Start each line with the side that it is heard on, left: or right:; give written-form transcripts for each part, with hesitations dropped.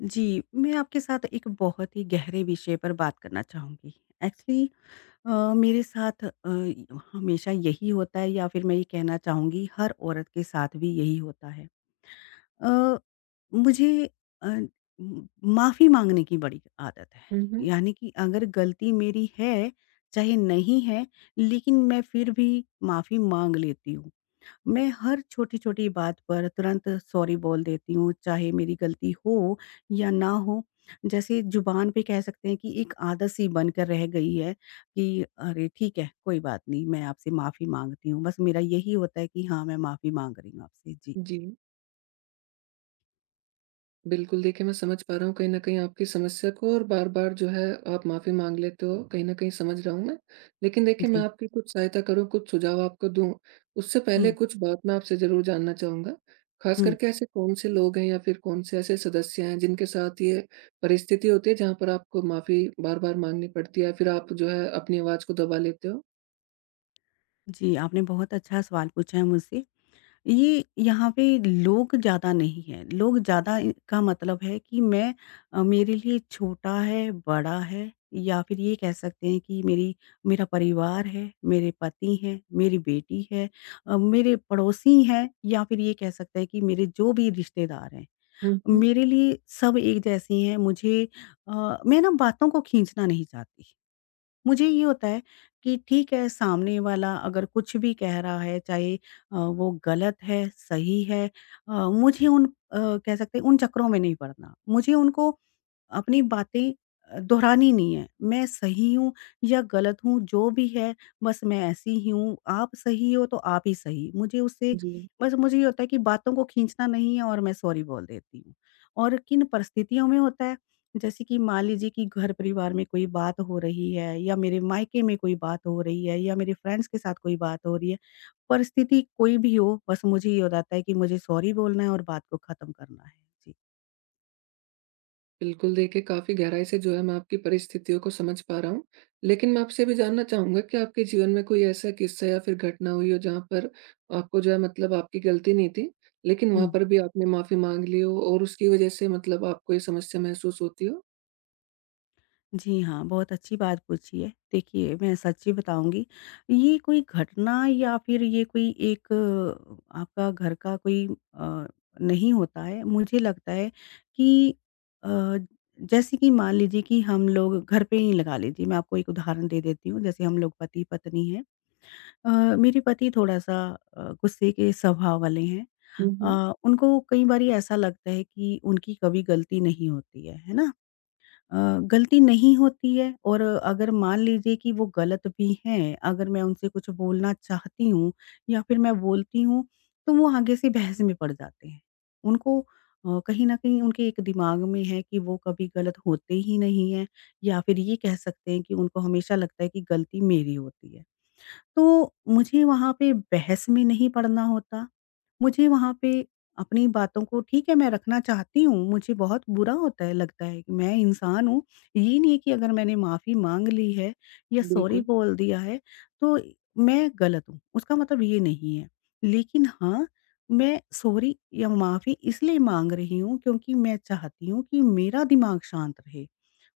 left: जी, मैं आपके साथ एक बहुत ही गहरे विषय पर बात करना चाहूँगी। एक्चुअली अ, मेरे साथ हमेशा यही होता है या फिर मैं ये कहना चाहूँगी हर औरत के साथ भी यही होता है। अ, मुझे अ, उम, माफ़ी माँगने की बड़ी आदत है।
right: हुँ, हुँ।
left: यानी कि अगर गलती मेरी है, चाहे नहीं है, लेकिन मैं फिर भी माफ़ी माँग लेती हूँ। मैं हर छोटी-छोटी बात पर तुरंत सॉरी बोल देती हूँ, चाहे मेरी गलती हो या ना हो। जैसे ज़ुबान पे कह सकते हैं कि एक आदत-सी बनकर रह गई है कि अरे! ठीक है, कोई बात नहीं, मैं आपसे माफ़ी माँगती हूँ। बस मेरा यही होता है कि हाँ, मैं माफ़ी माँग रही हूँ आपसे। जी।
right: जी, बिल्कुल देखिए मैं समझ पा रहा हूँ कहीं न कहीं आपकी समस्या को और बार-बार जो है आप माफ़ी माँग लेते हो, कहीं न कहीं समझ रहा हूँ मैं। लेकिन देखिए मैं
left: जी।
right: आपकी कुछ सहायता करूँ, कुछ सुझाव आपको दूँ, उससे पहले
left: हुँ,
right: कुछ बात मैं आपसे ज़रूर जानना चाहूँगा। ख़ास
left: हुँ।
right: करके ऐसे कौन-से लोग हैं या फिर कौन-से ऐसे सदस्य हैं जिनके साथ ये परिस्थिति होती है जहाँ पर आपको माफ़ी बार-बार माँगनी पड़ती है या फिर आप जो है अपनी आवाज़ को दबा लेते हो?
left: जी, आपने बहुत अच्छा सवाल पूछा है मुझसे। ये यहाँ पे लोग ज़्यादा नहीं हैं। लोग ज़्यादा इ का मतलब है कि मैं मेरे लिए छोटा है, बड़ा है या फिर ये कह सकते हैं कि मेरी मेरा परिवार है, मेरे पति हैं, मेरी बेटी है मेरे पड़ोसी हैं या फिर ये कह सकते हैं कि मेरे जो भी रिश्तेदार हैं।
right: हुँ, हुँ।
left: मेरे लिए सब एक जैसे हैं मुझे मैं ना बातों को खींचना नहीं चाहती। मुझे ये होता है कि ठीक है सामने वाला अगर कुछ भी कह रहा है चाहे वो गलत है सही है अ, मुझे उन कह सकते हैं उन चक्करों में नहीं पड़ना मुझे उनको अपनी बातें दोहरानी नहीं है। मैं सही हूँ या गलत हूँ, जो भी है, बस मैं ऐसी ही हूँ, आप सही हो तो आप ही सही। मुझे उससे
right: जी।
left: बस मुझे ये होता है कि बातों को खींचना नहीं है और मैं सॉरी बोल देती हूँ। और किन परिस्थितियों में होता है, जैसे कि मान लीजिए कि घर-परिवार में कोई बात हो रही है या मेरे मायके में कोई बात हो रही है या मेरे फ्रेंड्स के साथ कोई बात हो रही है, परिस्थिति कोई भी हो, बस मुझे ये हो जाता है कि मुझे सॉरी बोलना है और बात को खत्म करना है। जी।
right: बिल्कुल, देखिए काफ़ी गहराई से जो है मैं आपकी परिस्थितियों को समझ पा रहा हूँ। लेकिन मैं आपसे भी जानना चाहूँगा कि आपके जीवन में कोई ऐसा किस्सा या फिर घटना हुई हो जहाँ पर आपको जो है मतलब आपकी गलती नहीं थी, लेकिन वहाँ
left: हुँ।
right: पर भी आपने माफ़ी माँग ली हो और उसकी वज़ह से मतलब आपको ये समस्या महसूस होती हो?
left: जी हाँ, बहुत अच्छी बात पूछी है। देखिए, मैं सच्ची बताऊँगी, ये कोई घटना या फिर ये कोई एक आपका घर का कोई अ, नहीं होता है। मुझे लगता है कि अ, जैसे कि मान लीजिए कि हम लोग घर पे ही लगा लीजिए, मैं आपको एक उदाहरण दे देती हूँ। जैसे हम लोग पति-पत्नी हैं। अ, मेरे पति थोड़ा-सा गुस्से के स्वभाव वाले हैं।
right: हुँ, हुँ।
left: उनको कई बारी ऐसा लगता है कि उनकी कभी गलती नहीं होती है ना? अ, गलती नहीं होती है और अगर मान लीजिए कि वो गलत भी हैं, अगर मैं उनसे कुछ बोलना चाहती हूँ या फिर मैं बोलती हूँ, तो वो आगे से बहस में पड़ जाते हैं। उनको कहीं न कहीं उनके एक दिमाग में है कि वो कभी गलत होते ही नहीं हैं या फिर ये कह सकते हैं कि उनको हमेशा लगता है कि गलती मेरी होती है। तो मुझे वहाँ पे बहस में नहीं पड़ना होता। मुझे वहाँ पे अपनी बातों को ठीक है मैं रखना चाहती हूँ, मुझे बहुत बुरा होता है लगता है कि मैं इंसान हूँ, ये नहीं है कि अगर मैंने माफ़ी माँग ली है या सॉरी
right: बिल्कुल।
left: बोल दिया है तो मैं गलत हूँ, उसका मतलब ये नहीं है। लेकिन हाँ, मैं सॉरी या माफ़ी इसलिए माँग रही हूँ क्योंकि मैं चाहती हूँ कि मेरा दिमाग शांत रहे।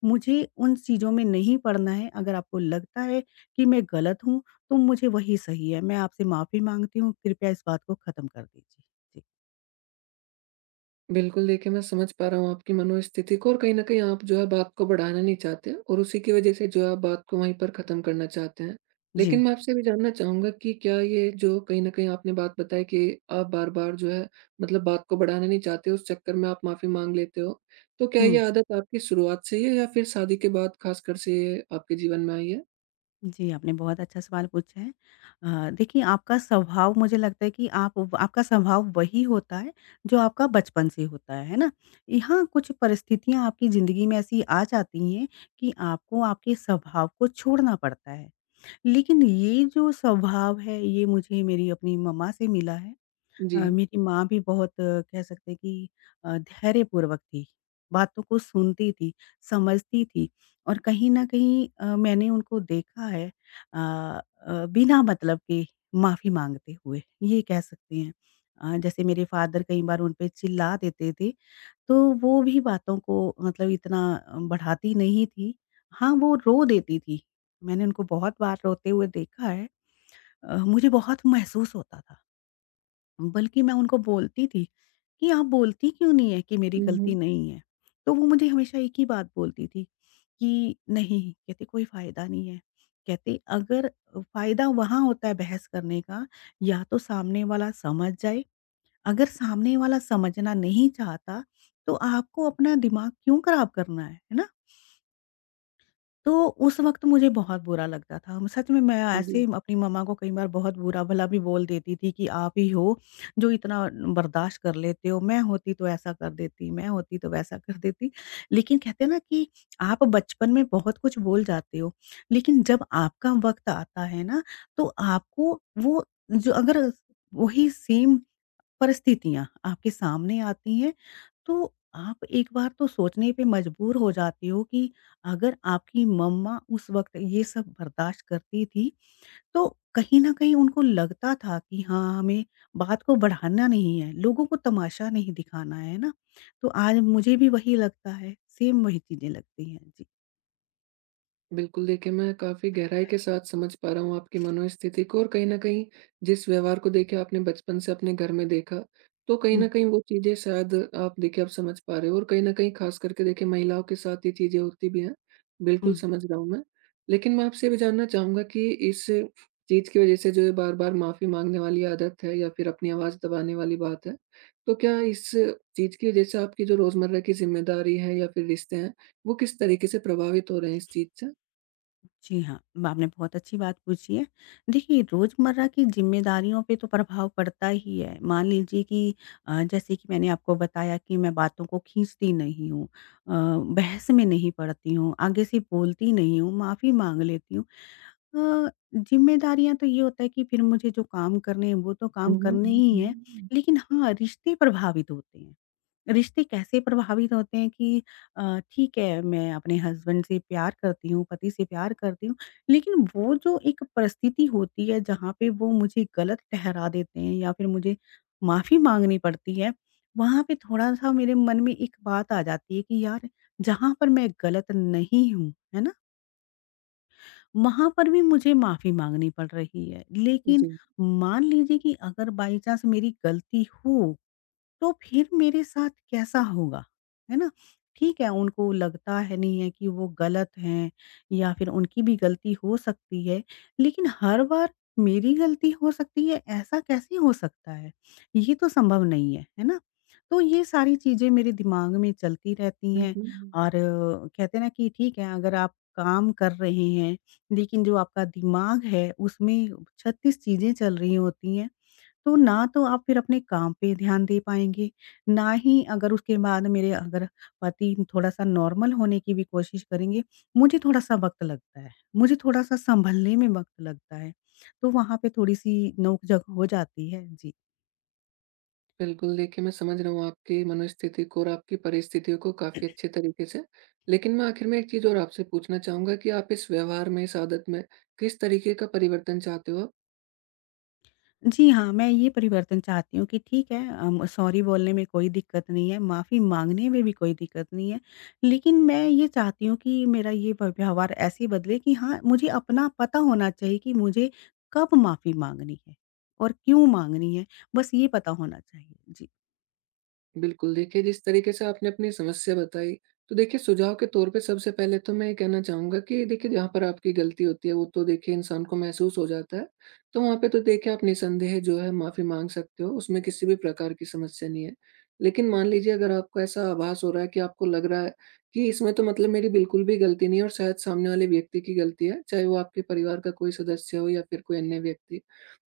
left: मुझे उन चीज़ों में नहीं पड़ना है, अगर आपको लगता है कि मैं गलत हूँ, तो मुझे वही सही है। मैं आपसे माफ़ी माँगती हूँ, कृपया इस बात को ख़त्म कर दीजिए। जी।
right: बिल्कुल, देखिए मैं समझ पा रहा हूँ आपकी मनोस्थिति को और कहीं न कहीं आप जो है बात को बढ़ाना नहीं चाहते और उसी की वजह से जो है आप बात को वहीं पर ख़त्म करना चाहते हैं। लेकिन
left: जी।
right: मैं आपसे भी जानना चाहूँगा कि क्या ये जो कहीं न कहीं आपने बात बताई कि आप बार-बार जो है मतलब बात को बढ़ाना नहीं चाहते, उस चक्कर में आप माफ़ी माँग लेते हो। तो क्या
left: हुँ।
right: ये आदत आपकी शुरुआत से ही है या फिर शादी के बाद ख़ासकर से ये आपके जीवन में आई है?
left: जी, आपने बहुत अच्छा सवाल पूछा है। देखिए आपका स्वभाव मुझे लगता है कि आप आपका स्वभाव वही होता है, जो आपका बचपन से होता है ना? यहाँ कुछ परिस्थितियाँ आपकी ज़िंदगी में ऐसी आ जाती हैं, कि आपको आपके स्वभाव को छोड़ना पड़ता है। लेकिन ये जो स्वभाव है, ये मुझे मेरी अपनी मम्मा से मिला है।
right: जी।
left: मेरी माँ भी बहुत कह सकते हैं कि धैर्यपूर्वक थी, बातों को सुनती थी, समझती थी और कहीं न कहीं मैंने उनको देखा है बिना मतलब के माफ़ी माँगते हुए, ये कह सकते हैं। जैसे मेरे फ़ादर कई बार उन पे चिल्ला देते थे तो वो भी बातों को मतलब इतना बढ़ाती नहीं थी। हाँ, वो रो देती थी। मैंने उनको बहुत बार रोते हुए देखा है। मुझे बहुत महसूस होता था। बल्कि मैं उनको बोलती थी कि आप बोलती क्यों नहीं है कि मेरी
right: हुँ,
left: गलती
right: हुँ।
left: नहीं है? तो वो मुझे हमेशा एक ही बात बोलती थी कि नहीं, कहते कोई फ़ायदा नहीं है। कहते अगर फ़ायदा वहाँ होता है बहस करने का या तो सामने वाला समझ जाए अगर सामने वाला समझना नहीं चाहता, तो आपको अपना दिमाग क्यों खराब करना है ना? तो उस वक़्त मुझे बहुत बुरा लगता था। म सच में मैं ऐसे
right: जी।
left: अपनी मम्मा को कई बार बहुत बुरा-भला भी बोल देती थी कि आप ही हो जो इतना बर्दाश्त कर लेते हो, मैं होती तो ऐसा कर देती, मैं होती तो वैसा कर देती। लेकिन कहते हैं ना कि आप बचपन में बहुत कुछ बोल जाते हो, लेकिन जब आपका वक़्त आता है ना, तो आपको वो जो अगर वही सेम परिस्थितियाँ आपके सामने आती हैं, तो आप एक बार तो सोचने पे मजबूर हो जाते हो कि अगर आपकी मम्मा उस वक़्त ये सब बर्दाश्त करती थी, तो कहीं न कहीं उनको लगता था कि हाँ, हमें बात को बढ़ाना नहीं है, लोगों को तमाशा नहीं दिखाना है ना? तो आज मुझे भी वही लगता है, सेम वही चीज़ें लगती हैं। जी।
right: बिल्कुल, देखिए मैं काफ़ी गहराई के साथ समझ पा रहा हूँ आपकी मनोस्थिति को और कहीं न कहीं जिस व्यवहार को देखिए आपने बचपन से अपने घर में देखा, तो कहीं
left: हुँ,
right: न कहीं वो चीज़ें शायद आप देखिए अब समझ पा रहे हो और कहीं न कहीं ख़ास करके देखिए महिलाओं के साथ ये चीज़ें होती भी हैं। बिल्कुल
left: हुँ।
right: समझ रहा हूँ मैं। लेकिन मैं आपसे ये भी जानना चाहूँगा कि इस चीज़ की वज़ह से जो ये बार-बार माफ़ी माँगने वाली आदत है या फिर अपनी आवाज़ दबाने वाली बात है, तो क्या इस चीज़ की वज़ह से आपकी जो रोज़मर्रा की ज़िम्मेदारी है या फिर रिश्ते हैं, वो किस तरीके से प्रभावित हो रहे हैं इस चीज़ से?
left: जी हाँ, आपने बहुत अच्छी बात पूछी है। देखिए, रोज़मर्रा की ज़िम्मेदारियों पे तो प्रभाव पड़ता ही है। मान लीजिए कि जैसे कि मैंने आपको बताया कि मैं बातों को खींचती नहीं हूँ बहस में नहीं पड़ती हूँ, आगे से बोलती नहीं हूँ, माफ़ी माँग लेती हूँ। अ, जिम्मेदारियाँ तो ये होता है कि फिर मुझे जो काम करने हैं वो तो काम
right: हुँ, हुँ,
left: करने
right: हुँ,
left: ही हैं,
right: हुँ।
left: लेकिन हाँ, रिश्ते प्रभावित होते हैं। रिश्ते कैसे प्रभावित होते हैं कि ठीक है मैं अपने हस्बैंड से प्यार करती हूँ, पति से प्यार करती हूँ, लेकिन वो जो एक परिस्थिति होती है जहाँ पे वो मुझे गलत ठहरा देते हैं या फिर मुझे माफ़ी माँगनी पड़ती है, वहाँ पे थोड़ा-सा मेरे मन में एक बात आ जाती है कि यार जहाँ पर मैं गलत नहीं हूँ, है ना? वहाँ पर भी मुझे माफ़ी माँगनी पड़ रही है। लेकिन
right: जी।
left: मान लीजिए कि अगर बाई चांस मेरी गलती हो तो फिर मेरे साथ कैसा होगा? है ना? ठीक है, उनको लगता है नहीं है कि वो गलत हैं या फिर उनकी भी गलती हो सकती है, लेकिन हर बार मेरी गलती हो सकती है, ऐसा कैसे हो सकता है? ये तो संभव नहीं है, है ना? तो ये सारी चीज़ें मेरे दिमाग में चलती रहती
right: हुँ,
left: हैं
right: हुँ।
left: और कहते हैं ना कि ठीक है, अगर आप काम कर रहे हैं, लेकिन जो आपका दिमाग है उसमें 36 चीज़ें चल रही होती हैं। तो ना तो आप फिर अपने काम पे ध्यान दे पाएँगे, ना ही अगर उसके बाद मेरे अगर पति थोड़ा-सा नॉर्मल होने की भी कोशिश करेंगे, मुझे थोड़ा-सा वक़्त लगता है, मुझे थोड़ा-सा सँभलने में वक़्त लगता है। तो वहाँ पे थोड़ी-सी नोक-झोंक हो जाती है। जी।
right: बिल्कुल, देखिए मैं समझ रहा हूँ आपकी मनोस्थिति को और आपकी परिस्थितियों को काफ़ी अच्छे तरीके से। लेकिन मैं आखिर में एक चीज़ और आपसे पूछना चाहूँगा कि आप इस व्यवहार में, इस आदत में किस तरीके का परिवर्तन चाहते हो?
left: जी हाँ, मैं ये परिवर्तन चाहती हूँ कि ठीक है सॉरी बोलने में कोई दिक्कत नहीं है, माफ़ी माँगने में भी कोई दिक्कत नहीं है। लेकिन मैं ये चाहती हूँ कि मेरा ये व व्यवहार ऐसे बदले कि हाँ, मुझे अपना पता होना चाहिए कि मुझे कब माफ़ी माँगनी है और क्यों माँगनी है, बस ये पता होना चाहिए। जी।
right: बिल्कुल, देखिए जिस तरीके से आपने अपनी समस्या बताई, तो देखिए सुझाव के तौर पे सबसे पहले तो मैं ये कहना चाहूँगा कि देखिए जहाँ पर आपकी गलती होती है वो तो देखिए इंसान को महसूस हो जाता है। तो वहाँ पे तो देखिए आप निसंदेह जो है माफ़ी माँग सकते हो, उसमें किसी भी प्रकार की समस्या नहीं है। लेकिन मान लीजिए अगर आपको ऐसा आभास हो रहा है कि आपको लग रहा है कि इसमें तो मतलब मेरी बिल्कुल भी गलती नहीं है और शायद सामने वाले व्यक्ति की गलती है, चाहे वो आपके परिवार का कोई सदस्य हो या फिर कोई अन्य व्यक्ति।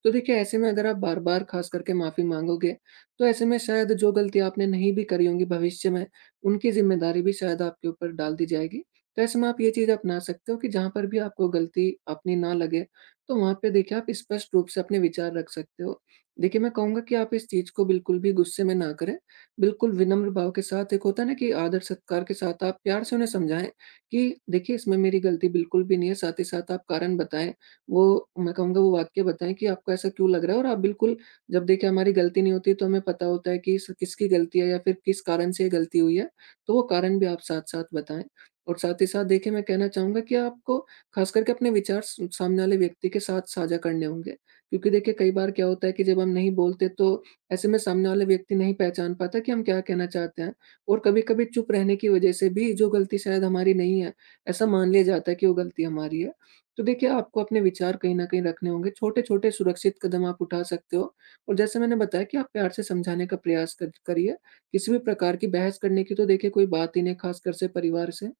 right: तो देखिए ऐसे में अगर आप बार बार खास करके माफी मांगोगे, तो ऐसे में शायद जो गलती आपने नहीं भी करी होंगी भविष्य में, उनकी जिम्मेदारी भी शायद आपके ऊपर डाल दी जाएगी। तो ऐसे में आप ये चीज अपना सकते हो कि जहां पर भी आपको गलती अपनी ना लगे, तो वहां पे देखिए आप स्पष्ट रूप से अपने विचार रख सकते हो। देखिए मैं कहूंगा कि आप इस चीज को बिल्कुल भी गुस्से में ना करें, बिल्कुल विनम्र भाव के साथ, एक होता है ना कि आदर सत्कार के साथ, आप प्यार से उन्हें समझाएं कि देखिए इसमें मेरी गलती बिल्कुल भी नहीं है। साथ ही साथ आप कारण बताएं, वो मैं कहूँगा वो वाक्य बताएँ कि आपको ऐसा क्यों लग रहा है। और आप बिल्कुल, जब देखिए हमारी गलती नहीं होती है, तो हमें पता होता है कि इस किसकी गलती है या फिर किस कारण से ये गलती हुई है, तो वो कारण भी आप साथ-साथ बताएँ। और साथ ही साथ देखिए मैं कहना चाहूँगा कि आपको ख़ास करके अपने विचार स सामने वाले व्यक्ति के साथ साझा करने होंगे, क्योंकि देखिए कई बार क्या होता है कि जब हम नहीं बोलते तो ऐसे में सामने वाला व्यक्ति नहीं पहचान पाता कि हम क्या कहना चाहते हैं। और कभी-कभी चुप रहने की वज़ह से भी जो गलती शायद हमारी नहीं है, ऐसा मान लिया जाता है कि वो गलती हमारी है। तो देखिए, आपको अपने विचार कहीं न कहीं रखने होंगे, छोटे-छोटे सुरक्षित कदम आप उठा सकते हो और जैसे मैंने बताया कि आप प्यार से समझाने का प्रयास कर करिए। किसी भी प्रकार की बहस करने की तो देखिए कोई बात ही नहीं, ख़ासकर से परिवार से।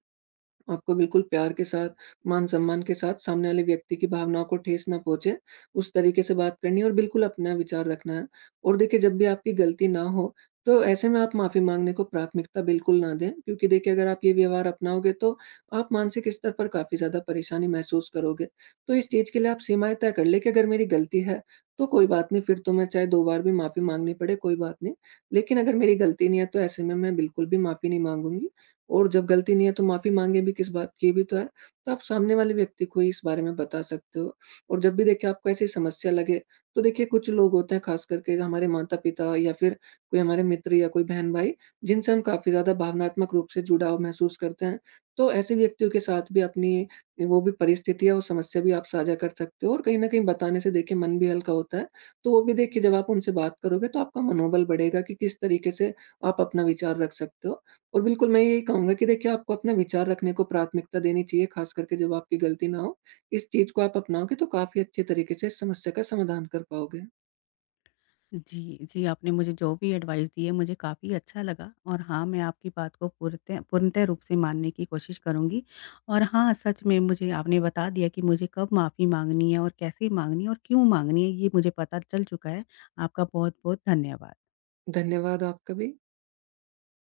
right: आपको बिल्कुल प्यार के साथ, मान-सम्मान के साथ, सामने वाले व्यक्ति की भावनाओं को ठेस ना पहुँचे, उस तरीके से बात करनी है और बिल्कुल अपना विचार रखना है। और देखिए जब भी आपकी गलती ना हो, तो ऐसे में आप माफ़ी माँगने को प्राथमिकता बिल्कुल ना दें, क्योंकि देखिए अगर आप ये व्यवहार अपनाओगे तो आप मानसिक स्तर पर काफ़ी ज़्यादा परेशानी महसूस करोगे। तो इस चीज़ के लिए आप सीमाएँ तय कर लें कि अगर मेरी गलती है, तो कोई बात नहीं, फिर तो मैं चाहे 2 बार भी माफ़ी माँगनी पड़े कोई बात नहीं। लेकिन अगर मेरी गलती नहीं है तो ऐसे में मैं बिल्कुल भी माफ़ी नहीं माँगूँगी, और जब गलती नहीं है तो माफ़ी माँगे भी किस बात की, ये भी तो है। तो आप सामने वाले व्यक्ति को ही इस बारे में बता सकते हो। और जब भी देखिए आपको ऐसी समस्या लगे, तो देखिए कुछ लोग होते हैं ख़ास करके हमारे माता-पिता या फिर कोई हमारे मित्र या कोई बहन-भाई, जिनसे हम काफ़ी ज़्यादा भावनात्मक रूप से जुड़ाव महसूस करते हैं। तो ऐसे व्यक्तियों के साथ भी अपनी वो भी परिस्थिति है और समस्या भी आप साझा कर सकते हो और कहीं न कहीं बताने से देखिए मन भी हल्का होता है। तो वो भी देखिए जब आप उनसे बात करोगे तो आपका मनोबल बढ़ेगा कि किस तरीके से आप अपना विचार रख सकते हो। और बिल्कुल, मैं यही कहूँगा कि देखिए आपको अपना विचार रखने को प्राथमिकता देनी चाहिए, ख़ास करके जब आपकी गलती ना हो। इस चीज़ को आप अपनाओगे तो काफ़ी अच्छे तरीके से इस समस्या का समाधान कर पाओगे।
left: जी, जी, आपने मुझे जो भी एडवाइस दी है मुझे काफ़ी अच्छा लगा और हाँ, मैं आपकी बात को पूर्णतः पूर्णतः रूप से मानने की कोशिश करूँगी। और हाँ, सच में मुझे आपने बता दिया कि मुझे कब माफ़ी माँगनी है और कैसे माँगनी है और क्यों माँगनी है, ये मुझे पता चल चुका है। आपका बहुत-बहुत धन्यवाद।
right: धन्यवाद आपका भी।